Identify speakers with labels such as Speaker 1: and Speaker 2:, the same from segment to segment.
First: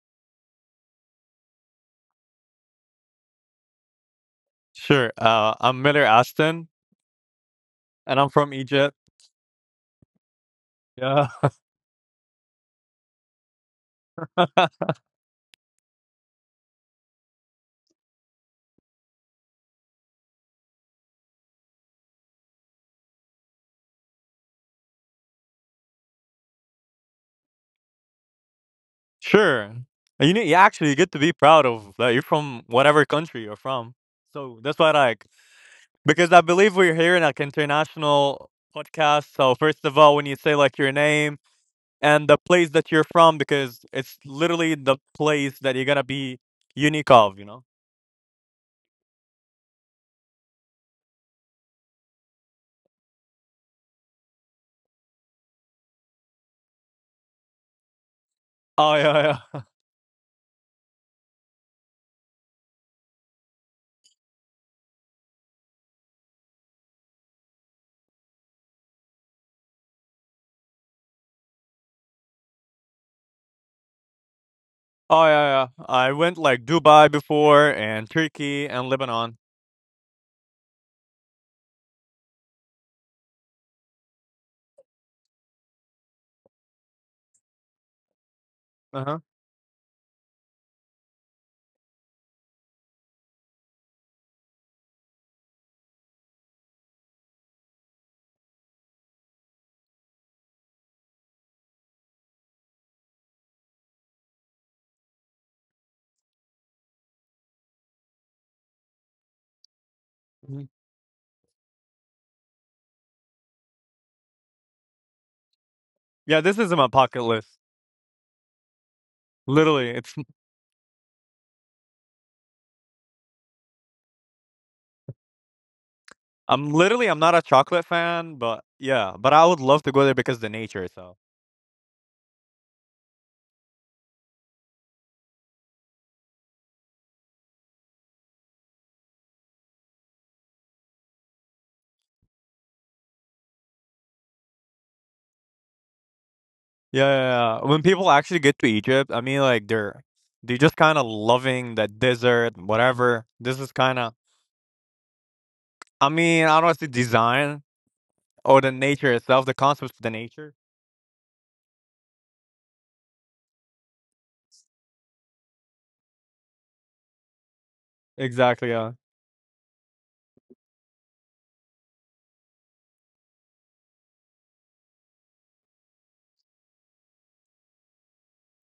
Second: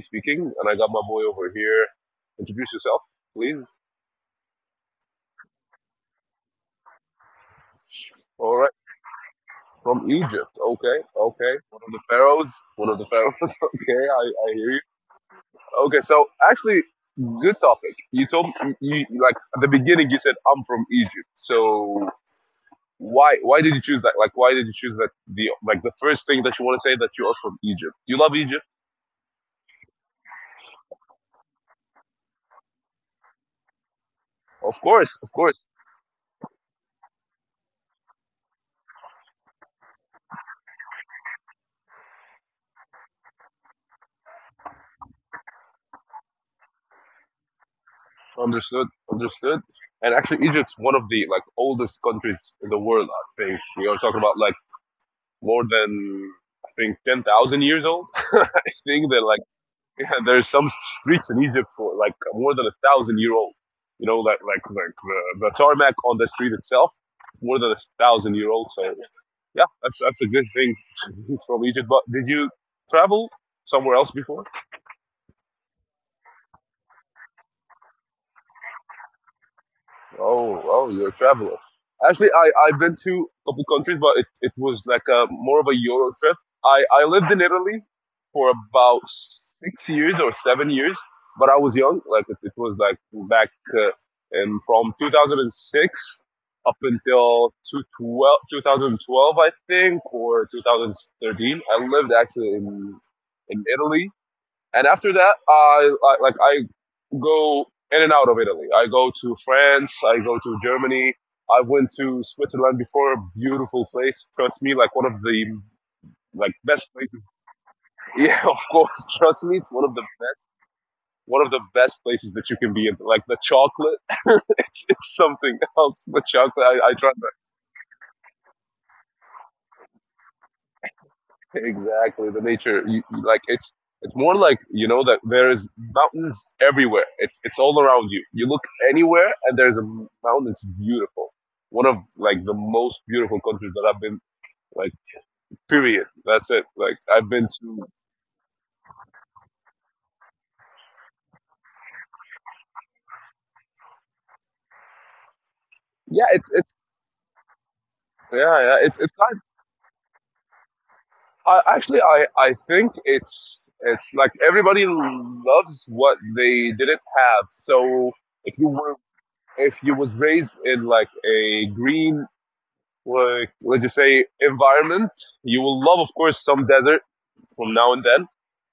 Speaker 1: speaking, and I got my boy over here. Introduce yourself, please.
Speaker 2: Sure. I'm Miller Aston, and I'm from
Speaker 1: All right.
Speaker 2: Egypt.
Speaker 1: From Egypt. Okay.
Speaker 2: Yeah.
Speaker 1: Okay. One of the pharaohs. One of the pharaohs. Okay. I hear you. Okay. So, actually, good topic. You told me, you, like, at the beginning, you said, I'm from Egypt. So, why did you choose that? Like, why did you choose that? The Like, the first thing that you want to say that you are from Egypt. You love Egypt?
Speaker 2: Sure. And You need, you actually get to be proud of that you're from whatever country you're from. So that's
Speaker 1: Of
Speaker 2: why I
Speaker 1: course.
Speaker 2: like,
Speaker 1: Of course.
Speaker 2: because I believe we're here in like international podcast. So first of all, when you say like your name and the place that you're from, because it's literally the place that you're gonna be unique of.
Speaker 1: Understood, understood. And actually, Egypt's one of the, like, oldest countries in the world. I think we are talking about, like, more than, I think, 10,000 years old. I
Speaker 2: Oh,
Speaker 1: think that, like,
Speaker 2: yeah, yeah.
Speaker 1: yeah, there's some streets in Egypt for like more than a thousand year old. You know, like the tarmac on the street itself, more than a thousand year old. So yeah, that's a good thing from Egypt. But did you travel somewhere else before?
Speaker 2: Oh, yeah, yeah. I went like Dubai before and Turkey and Lebanon.
Speaker 1: Oh, you're a traveler. Actually, I've been to a couple countries, but it was like a more of a Euro trip. I lived in Italy for about
Speaker 2: Uh huh.
Speaker 1: 6 years or 7 years, but I was young. Like it was like back uh, in, from 2006 up until 2012, I think, or 2013. I lived actually in Italy, and after that, I go in and out of Italy. I go to France. I go to Germany. I went to Switzerland before. Beautiful place. Trust me, like one of the,
Speaker 2: Yeah,
Speaker 1: like,
Speaker 2: this is in my
Speaker 1: best
Speaker 2: pocket
Speaker 1: places.
Speaker 2: list.
Speaker 1: Yeah, of course. Trust me, it's one
Speaker 2: Literally,
Speaker 1: of the
Speaker 2: it's
Speaker 1: best. One of the best places that you can be in. Like the chocolate, it's something else. The chocolate. I tried.
Speaker 2: I'm not a chocolate fan, but yeah, but I would love to go there because the nature itself.
Speaker 1: Exactly, the nature, like it's more like you know that there is mountains everywhere. It's all around you. You look anywhere, and there's a mountain. It's beautiful. One of like the most beautiful countries that I've been like. Period. That's it. Like
Speaker 2: Yeah,
Speaker 1: I've been
Speaker 2: yeah, yeah. When
Speaker 1: to.
Speaker 2: people actually get to Egypt, I mean, like they're just kind of loving that desert, whatever. This is kind of, I
Speaker 1: Yeah,
Speaker 2: mean,
Speaker 1: it's
Speaker 2: I don't
Speaker 1: it's
Speaker 2: want to say design or
Speaker 1: yeah,
Speaker 2: the
Speaker 1: yeah, it's
Speaker 2: nature
Speaker 1: it's kind.
Speaker 2: itself, the concept of the nature.
Speaker 1: Actually, I think it's like everybody loves what they didn't have. So if
Speaker 2: Exactly.
Speaker 1: you
Speaker 2: Yeah.
Speaker 1: were if you was raised in, like, a green, like, let's just say, environment. You will love, of course, some desert from now and then,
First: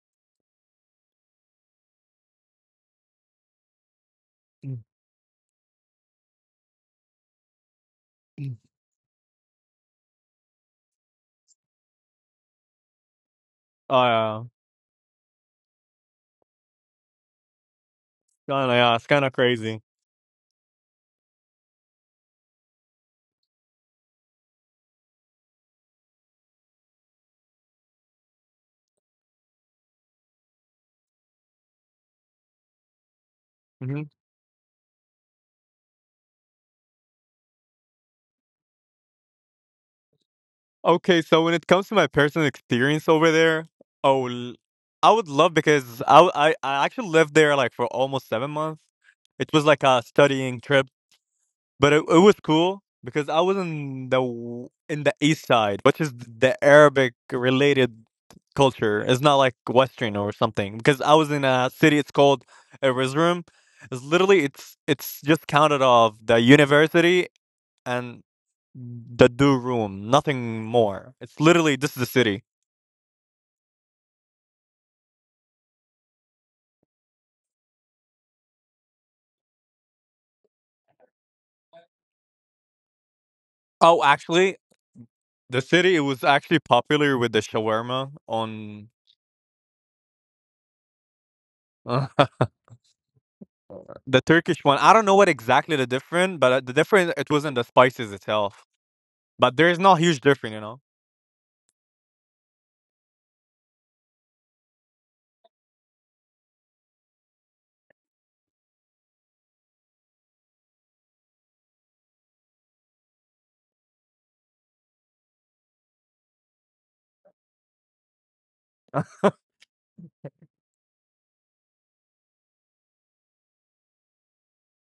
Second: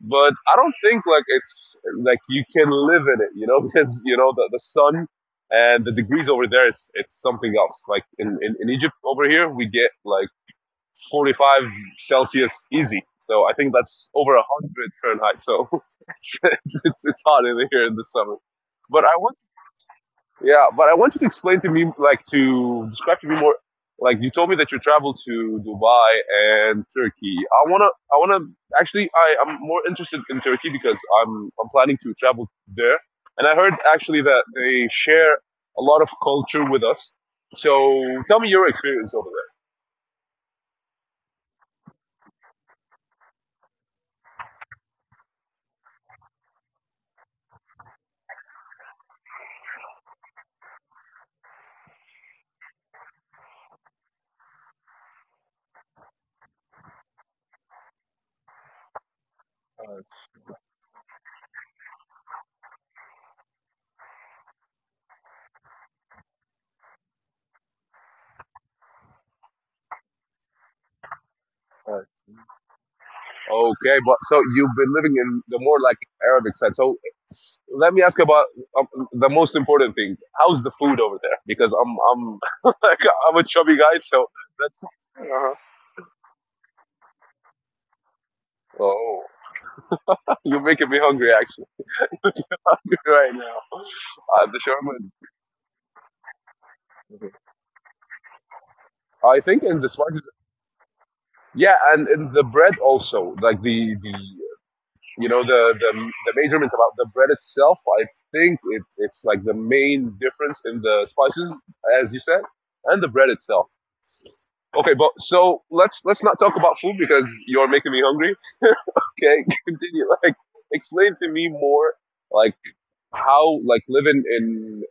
Speaker 1: but I don't think like it's like you can live in it, because you know the
Speaker 2: Mm,
Speaker 1: sun and the degrees over there. It's something else. Like in, in,
Speaker 2: mm.
Speaker 1: in Egypt over here, we get like 45 Celsius easy. So I think
Speaker 2: Oh,
Speaker 1: that's over
Speaker 2: yeah.
Speaker 1: 100 Fahrenheit. So it's, it's hot in here in the summer.
Speaker 2: Kinda, yeah,
Speaker 1: But
Speaker 2: it's
Speaker 1: I
Speaker 2: kind of
Speaker 1: want.
Speaker 2: crazy.
Speaker 1: Yeah, but I want you to explain to me, like, to describe to me more. Like, you told me that you traveled to Dubai and Turkey. I wanna, I wanna. Actually, I am more interested in Turkey because I'm planning to travel there, and I heard
Speaker 2: Hmm.
Speaker 1: actually that they share a lot of culture with us. So tell me your experience over
Speaker 2: Okay, so when it comes to my personal experience over there, oh, l- I would love because I, w- I actually lived there like for almost 7 months. It was like a studying trip, but it was cool because I was in in the east side, which is the Arabic related culture. It's not like
Speaker 1: there.
Speaker 2: Western or something because I was in a city. It's called Erzurum. It's literally it's just counted off the university and the do room, nothing more. It's literally
Speaker 1: Uh,
Speaker 2: this is the city.
Speaker 1: Okay, but so you've been living in the more like Arabic side. So let me ask about um, the most important thing. How's the food over there? Because I'm like, I'm a chubby guy,
Speaker 2: Oh,
Speaker 1: so
Speaker 2: actually,
Speaker 1: that's. Uh-huh.
Speaker 2: the city it was actually popular with the shawarma on
Speaker 1: Oh, you're making me hungry actually
Speaker 2: the
Speaker 1: right now. The
Speaker 2: Turkish one.
Speaker 1: shawarma.
Speaker 2: I don't know what exactly the difference, but the difference
Speaker 1: is-
Speaker 2: it wasn't the spices itself.
Speaker 1: I
Speaker 2: But
Speaker 1: think
Speaker 2: there
Speaker 1: in
Speaker 2: is
Speaker 1: the
Speaker 2: no huge
Speaker 1: spices.
Speaker 2: difference.
Speaker 1: Yeah, and in the bread also, like the you know the measurements about the bread itself, I think it's like the main difference in the spices as you said, and the bread itself. Okay, but so let's not talk about food because you're making me hungry okay, continue, like, explain to me more, like, how, like, living in,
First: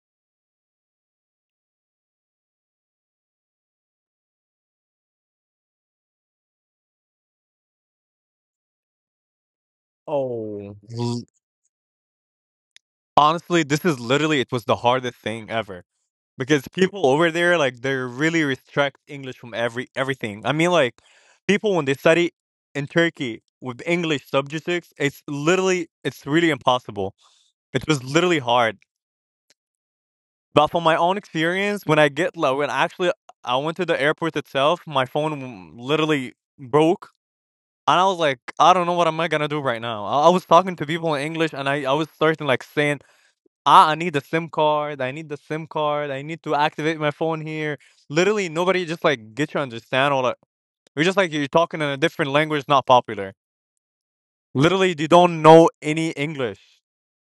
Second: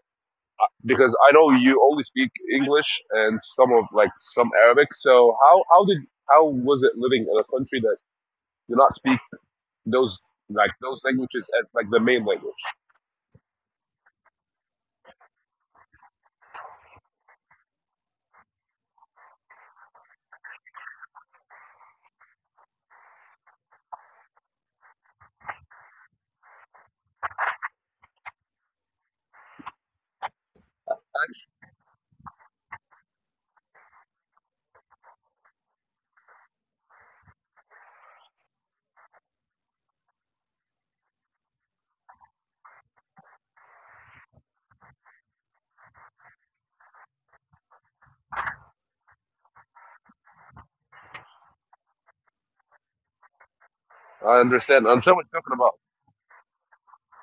Speaker 1: because I know you only speak English and some of, like, some Arabic. So, how did, how was it living in a country that you're not speaking those, like,
Speaker 2: Oh,
Speaker 1: those
Speaker 2: l
Speaker 1: languages as like the main language.
Speaker 2: Honestly, this is literally it was the hardest thing ever because people over there like they really restrict English from everything. I mean, like people when they study in Turkey with English subjects, it's literally it's really impossible. It was literally hard. But from my own
Speaker 1: Actually,
Speaker 2: experience, when actually I went to the airport itself, my phone literally broke. And I was like, I don't know what am I gonna do right now. I was talking to people in English, and I was starting like saying, "Ah, I need the SIM card, I need the SIM card, I need to activate my phone here." Literally, nobody just, like, get you understand all that. You're just like you're talking in a different language not popular.
Speaker 1: I understand.
Speaker 2: Literally,
Speaker 1: I
Speaker 2: they
Speaker 1: understand what
Speaker 2: don't
Speaker 1: you're talking
Speaker 2: know
Speaker 1: about.
Speaker 2: any English.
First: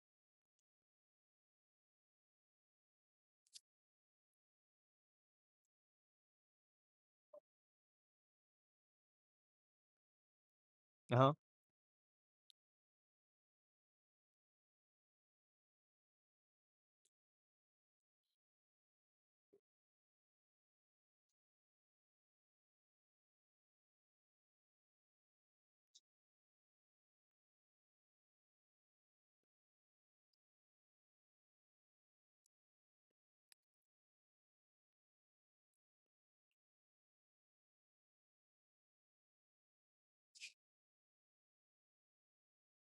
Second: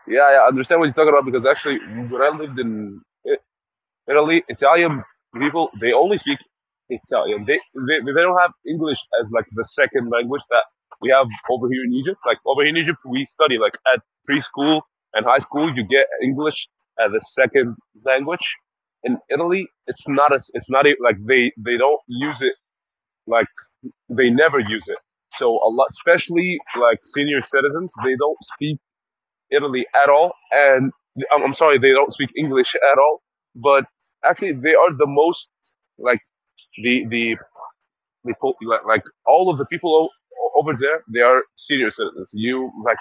Speaker 1: Yeah, yeah, I understand what you're talking about because actually, when I lived in Italy, Italian people, they only speak Italian. They don't have English as like the second language that we have
Speaker 2: Uh-huh.
Speaker 1: over here in Egypt. Like over here in Egypt, we study like at preschool and high school, you get English as a second language. In Italy, it's not as it's not a, like they don't use it, like they never use it. So a lot, especially like senior citizens, they don't speak Italy at all, and sorry, they don't speak English at all. But actually, they are the most, like, the the, the, like, all of the people over there, they are senior citizens. You like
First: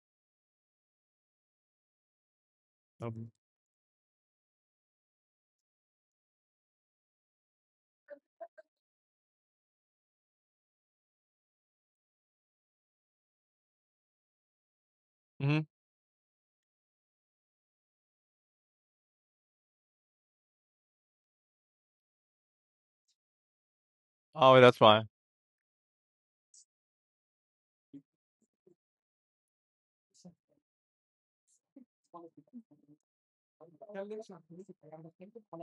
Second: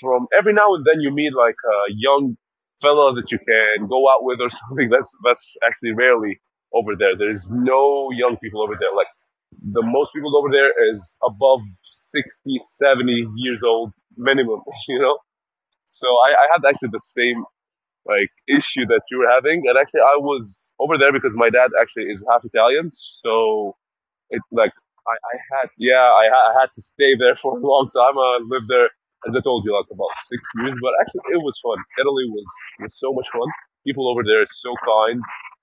Speaker 1: from every now and then, you meet like a young fella that
Speaker 2: Um,
Speaker 1: you can go out with or something. That's actually rarely over there. There's no young people over there. Like the most people over there is above 60, 70 years old minimum. you know
Speaker 2: mhm.
Speaker 1: so, I had actually the same like issue that you were having, and actually I was over there because my dad actually is half Italian, so it
Speaker 2: Oh,
Speaker 1: like,
Speaker 2: that's why.
Speaker 1: I had, yeah, I had to stay there for a long time. I lived there as I told you like about 6 years, but actually it was fun. Italy was so much fun. People over there are so kind,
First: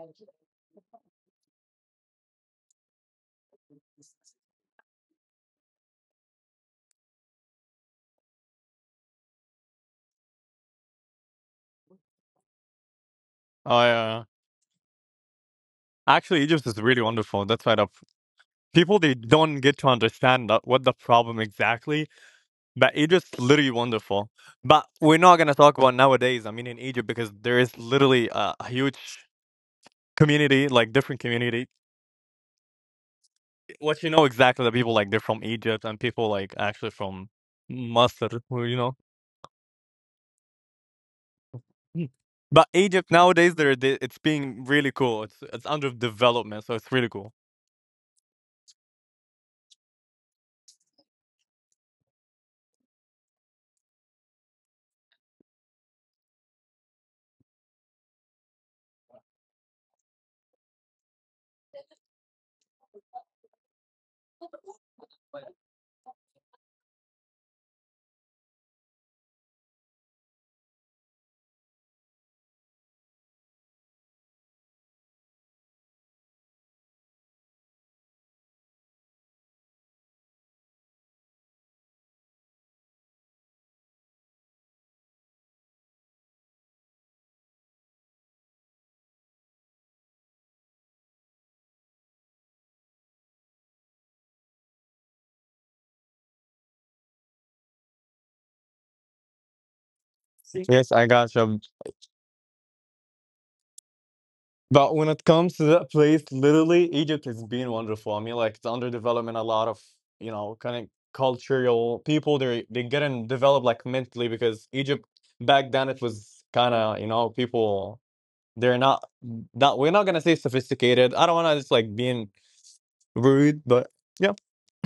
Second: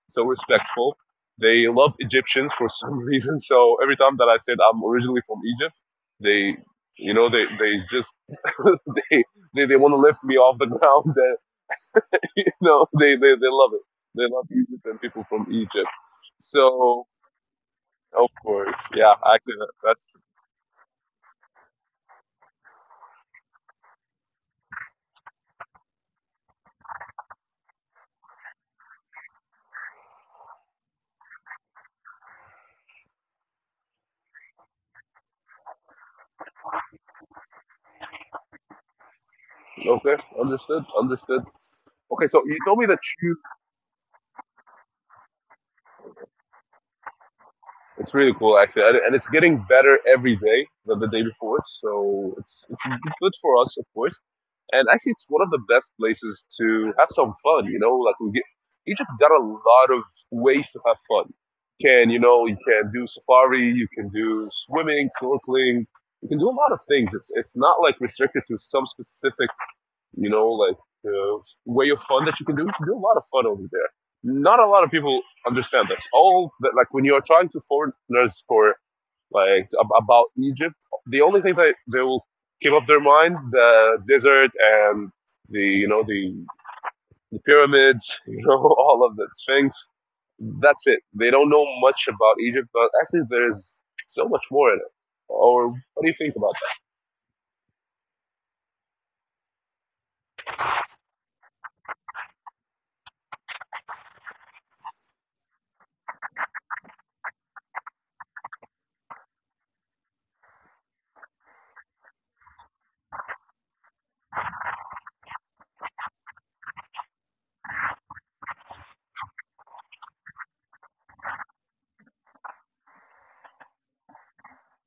Speaker 1: so respectful. They love Egyptians for some reason. So every time that I said I'm originally from Egypt, they they just they they want to lift me off the ground. And they love
Speaker 2: Oh,
Speaker 1: it.
Speaker 2: yeah. Yeah.
Speaker 1: They love Egypt and people from Egypt.
Speaker 2: Actually, Egypt is really
Speaker 1: So
Speaker 2: wonderful. That's why
Speaker 1: of course.
Speaker 2: people,
Speaker 1: Yeah,
Speaker 2: they
Speaker 1: actually,
Speaker 2: don't
Speaker 1: that,
Speaker 2: get to
Speaker 1: that's
Speaker 2: understand that, what the problem exactly, but Egypt's literally wonderful. But we're not going to talk about nowadays, I mean, in Egypt, because there is literally a huge community, like different community what you know exactly the people like they're from Egypt and people like actually from Masr, who.
Speaker 1: okay. Understood. Understood.
Speaker 2: Mm.
Speaker 1: Okay, so you
Speaker 2: But
Speaker 1: told me that
Speaker 2: Egypt
Speaker 1: you,
Speaker 2: nowadays, it's being really cool. It's under development, so it's really cool.
Speaker 1: it's really cool actually, and it's getting better every day than the day before. So it's good for us, of course. And actually, it's one of the best places to have some fun, you know, like we get, Egypt got a lot of ways to have fun. You can do safari, you can do swimming, snorkeling, you can do a lot of things. It's not like restricted to some specific. Like the way of fun that you can do. You can do a lot of fun over there. Not a lot of people understand this. All that, like when you are trying to foreigners for like about Egypt, the only thing that they will keep up their mind, the desert and the you know the, the pyramids, all of the Sphinx. That's it. They don't know much about Egypt, but actually there's so much more in it. Or what do you think about
Speaker 2: See? Yes, I gotcha. But when it comes to that place, literally Egypt is being wonderful. I mean, like it's under development. A lot of kind of cultural people they getting developed like mentally because Egypt back then it was kind of people they're not, that we're not gonna say sophisticated. I don't want to just like being rude, but yeah.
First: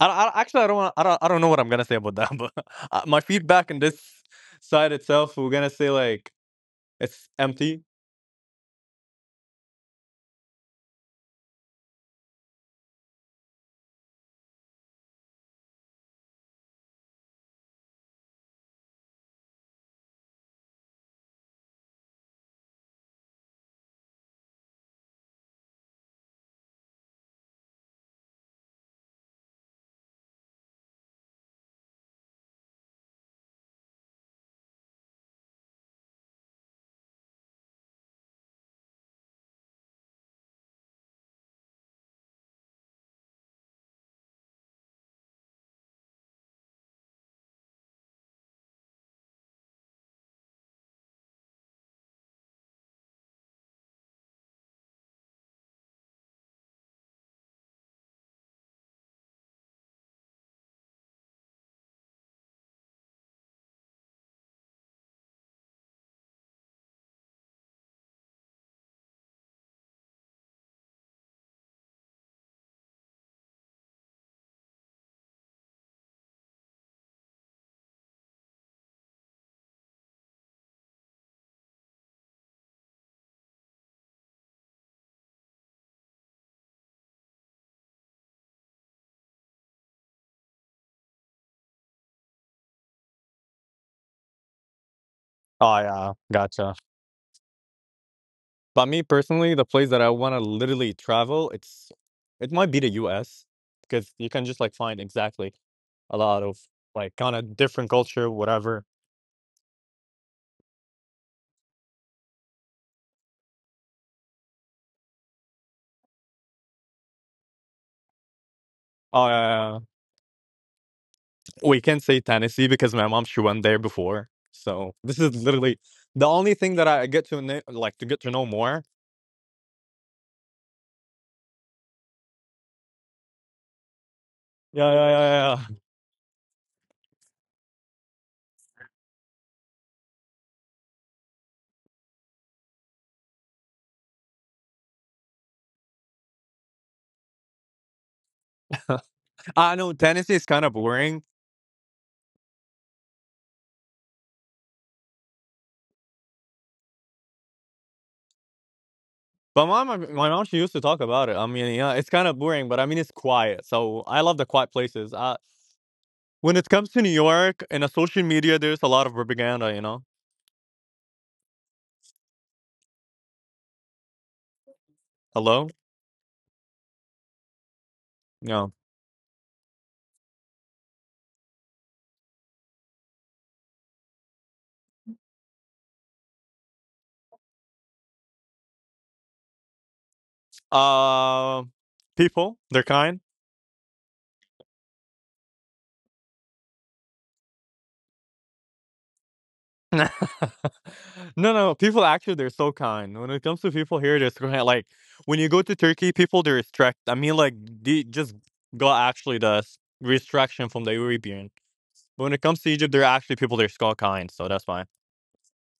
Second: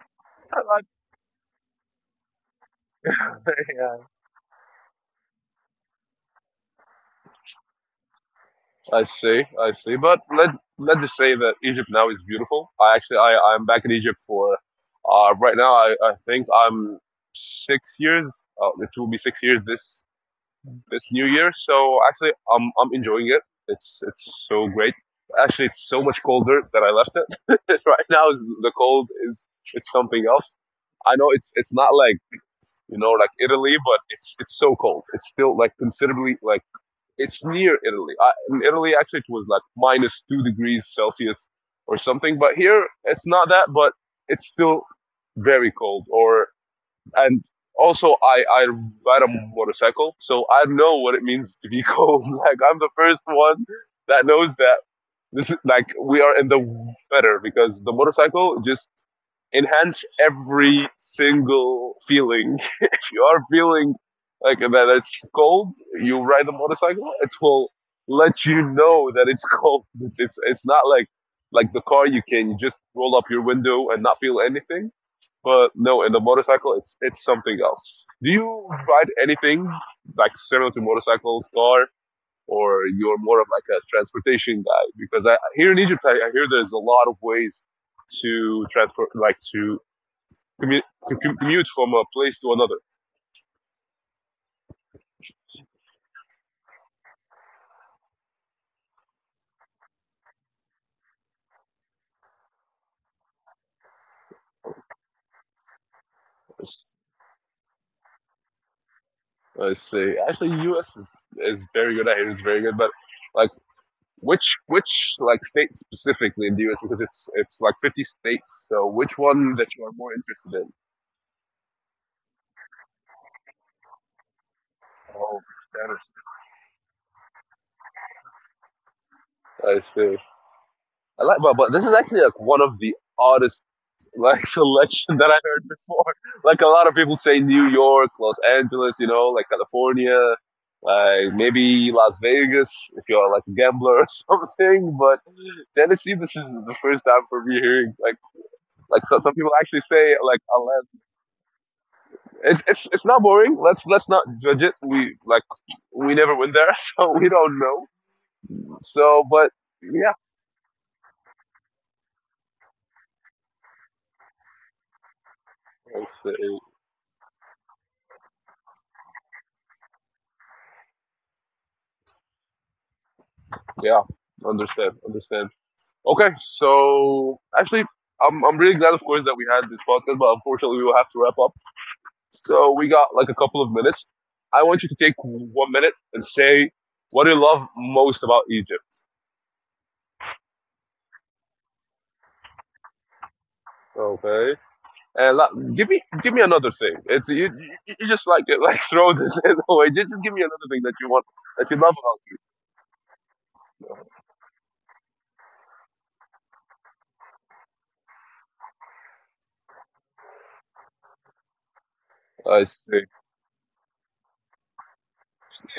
Speaker 2: I, I
Speaker 1: that?
Speaker 2: actually I don't know what I'm gonna say about that, but my feedback on
Speaker 1: Yeah,
Speaker 2: this side itself, we're gonna say like it's empty.
Speaker 1: I see, I see. But let's just say that Egypt now is beautiful. I actually I I'm back in Egypt for right now. I think I'm 6 years. It will be 6 years this new year. So actually I'm enjoying it. It's so great. Actually, it's so much colder that I left it. Right now, is the cold is something else. I know it's not like like Italy, but it's so cold. It's still like considerably like it's near Italy. In Italy, actually, it was like minus 2 degrees Celsius or something. But here, it's not that, but it's still very cold. Or and also, I ride a motorcycle, so I know what it means to be cold. Like I'm the first one that knows that this is like we are in the better because the motorcycle just enhance every single feeling. If you are feeling like that it's cold, you ride the motorcycle. It will let you know that it's cold. It's not like the car you can just roll up your window and not feel anything. But no, in the motorcycle, it's something else. Do you ride anything like similar to motorcycles, car? Or you're more of like a transportation guy? Because here in Egypt, I hear there's a lot of ways to transport, like to commute from a place to another.
Speaker 2: Oh, yeah, gotcha. But me personally, the place that I want to literally travel, it might be the U.S. because you can just like find exactly a lot of like kind of different culture, whatever.
Speaker 1: I see. Actually, U.S. is very good. I hear it's very good, but like which like state specifically in the U.S. because it's like 50 states. So which one that
Speaker 2: Uh,
Speaker 1: you are more interested in?
Speaker 2: we can say Tennessee because my mom she went there before. So this is
Speaker 1: Oh,
Speaker 2: literally the only thing that I get to know, like to get to know more.
Speaker 1: that is I see. I like, but this is actually like one of the oddest, like,
Speaker 2: Yeah, yeah,
Speaker 1: selection that I heard
Speaker 2: yeah,
Speaker 1: before. Like a lot of people say New York, Los Angeles, like California, like maybe Las Vegas if you're like a gambler or something. But Tennessee, this is the first time for me hearing like,
Speaker 2: yeah.
Speaker 1: so, some people
Speaker 2: I
Speaker 1: actually
Speaker 2: know
Speaker 1: say
Speaker 2: Tennessee
Speaker 1: like
Speaker 2: is kind of
Speaker 1: Atlanta.
Speaker 2: boring,
Speaker 1: It's not boring. Let's not judge it. We never went there, so we don't know. So, but
Speaker 2: but my mom,
Speaker 1: yeah,
Speaker 2: my mom, she used to talk about it. I mean, yeah, it's kind of boring, but I mean, it's quiet. So I love the quiet places. When it comes to New York and the social media, there's a lot of propaganda. You know,
Speaker 1: yeah, understand, understand.
Speaker 2: hello,
Speaker 1: Okay, so actually, I'm
Speaker 2: no,
Speaker 1: really glad, of course, that we had this podcast, but unfortunately, we will have to wrap up. So we got like a couple of minutes. I want you to take 1 minute and say what you love most about Egypt.
Speaker 2: uh, people, they're kind.
Speaker 1: Okay, and like, give me another thing. It's you just like like throw this in away.
Speaker 2: No,
Speaker 1: Just give me another thing that you want that
Speaker 2: no,
Speaker 1: you love
Speaker 2: people actually,
Speaker 1: about.
Speaker 2: they're so kind. When it comes to people here, they're so kind. Like when you go to Turkey, people they're restrict. I mean, like they just got actually restriction from the European. But when it
Speaker 1: Egypt.
Speaker 2: comes
Speaker 1: I
Speaker 2: to Egypt, there
Speaker 1: see.
Speaker 2: are actually people that are skull kind, so that's fine.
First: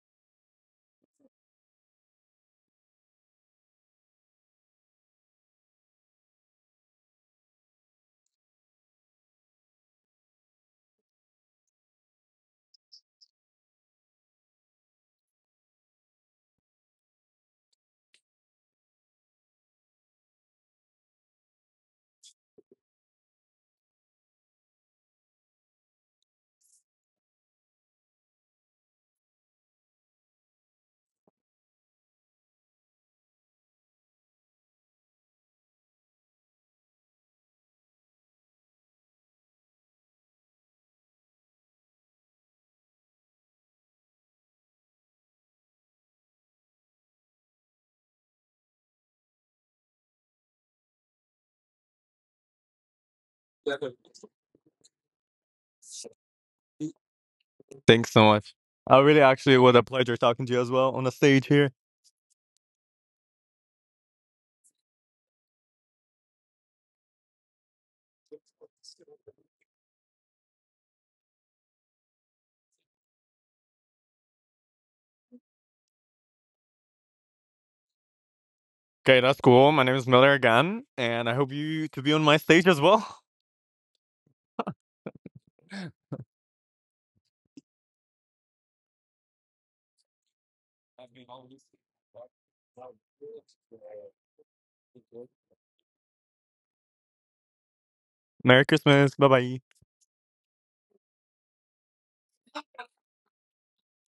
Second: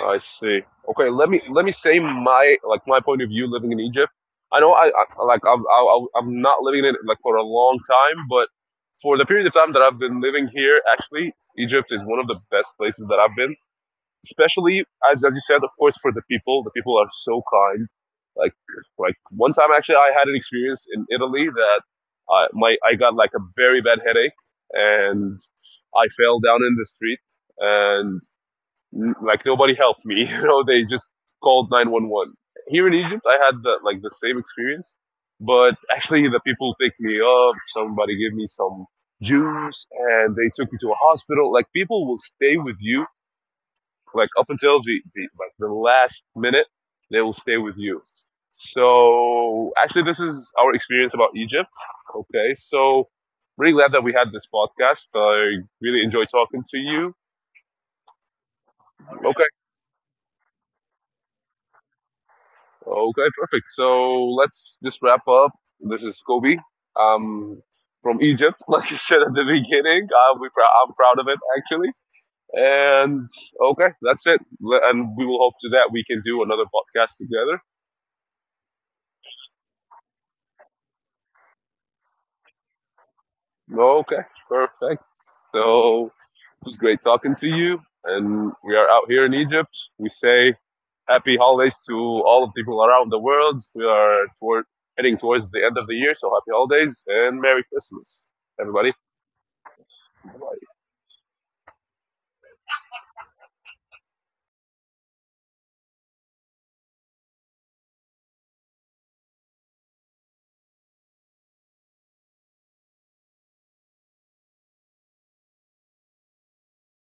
Speaker 1: I see. Okay, let me say my point of view living in Egypt. I know I'm not living in it like for a long time, but for the period of time that I've been living here, actually, Egypt is one of the best places that I've been. Especially as you said, of course, for the people. The people are so kind. Like like one time actually, I had an experience in Italy that my I got like a very bad headache, and I fell down in the street, and like nobody helped me. They just called 911. Here in Egypt, I had the same experience, but actually the people picked me up. Somebody gave me some juice, and they took me to a hospital. Like people will stay with you, like up until the last minute, they will stay with you. So actually, this is our experience about Egypt. Okay, so really glad that we had this podcast. I really enjoyed talking to you.
Speaker 2: Thanks so much. I really
Speaker 1: Okay.
Speaker 2: actually was a pleasure talking to you as well on the stage here.
Speaker 1: Okay, perfect. So let's just wrap up. This is Kobe. Um, from Egypt, like you said at the beginning. I'm proud of it, actually. And okay, that's it. And we will hope to that we can do another podcast together.
Speaker 2: Okay, that's cool. My name is Miller again, and I hope you to be on my stage as well.
Speaker 1: Okay, perfect. So it was great talking to you. And we are out here in Egypt. We say happy holidays to all the people around the world. We are heading towards the end of the year, so happy holidays and Merry Christmas,
Speaker 2: Merry
Speaker 1: everybody.
Speaker 2: Christmas. Bye bye.
Speaker 1: I've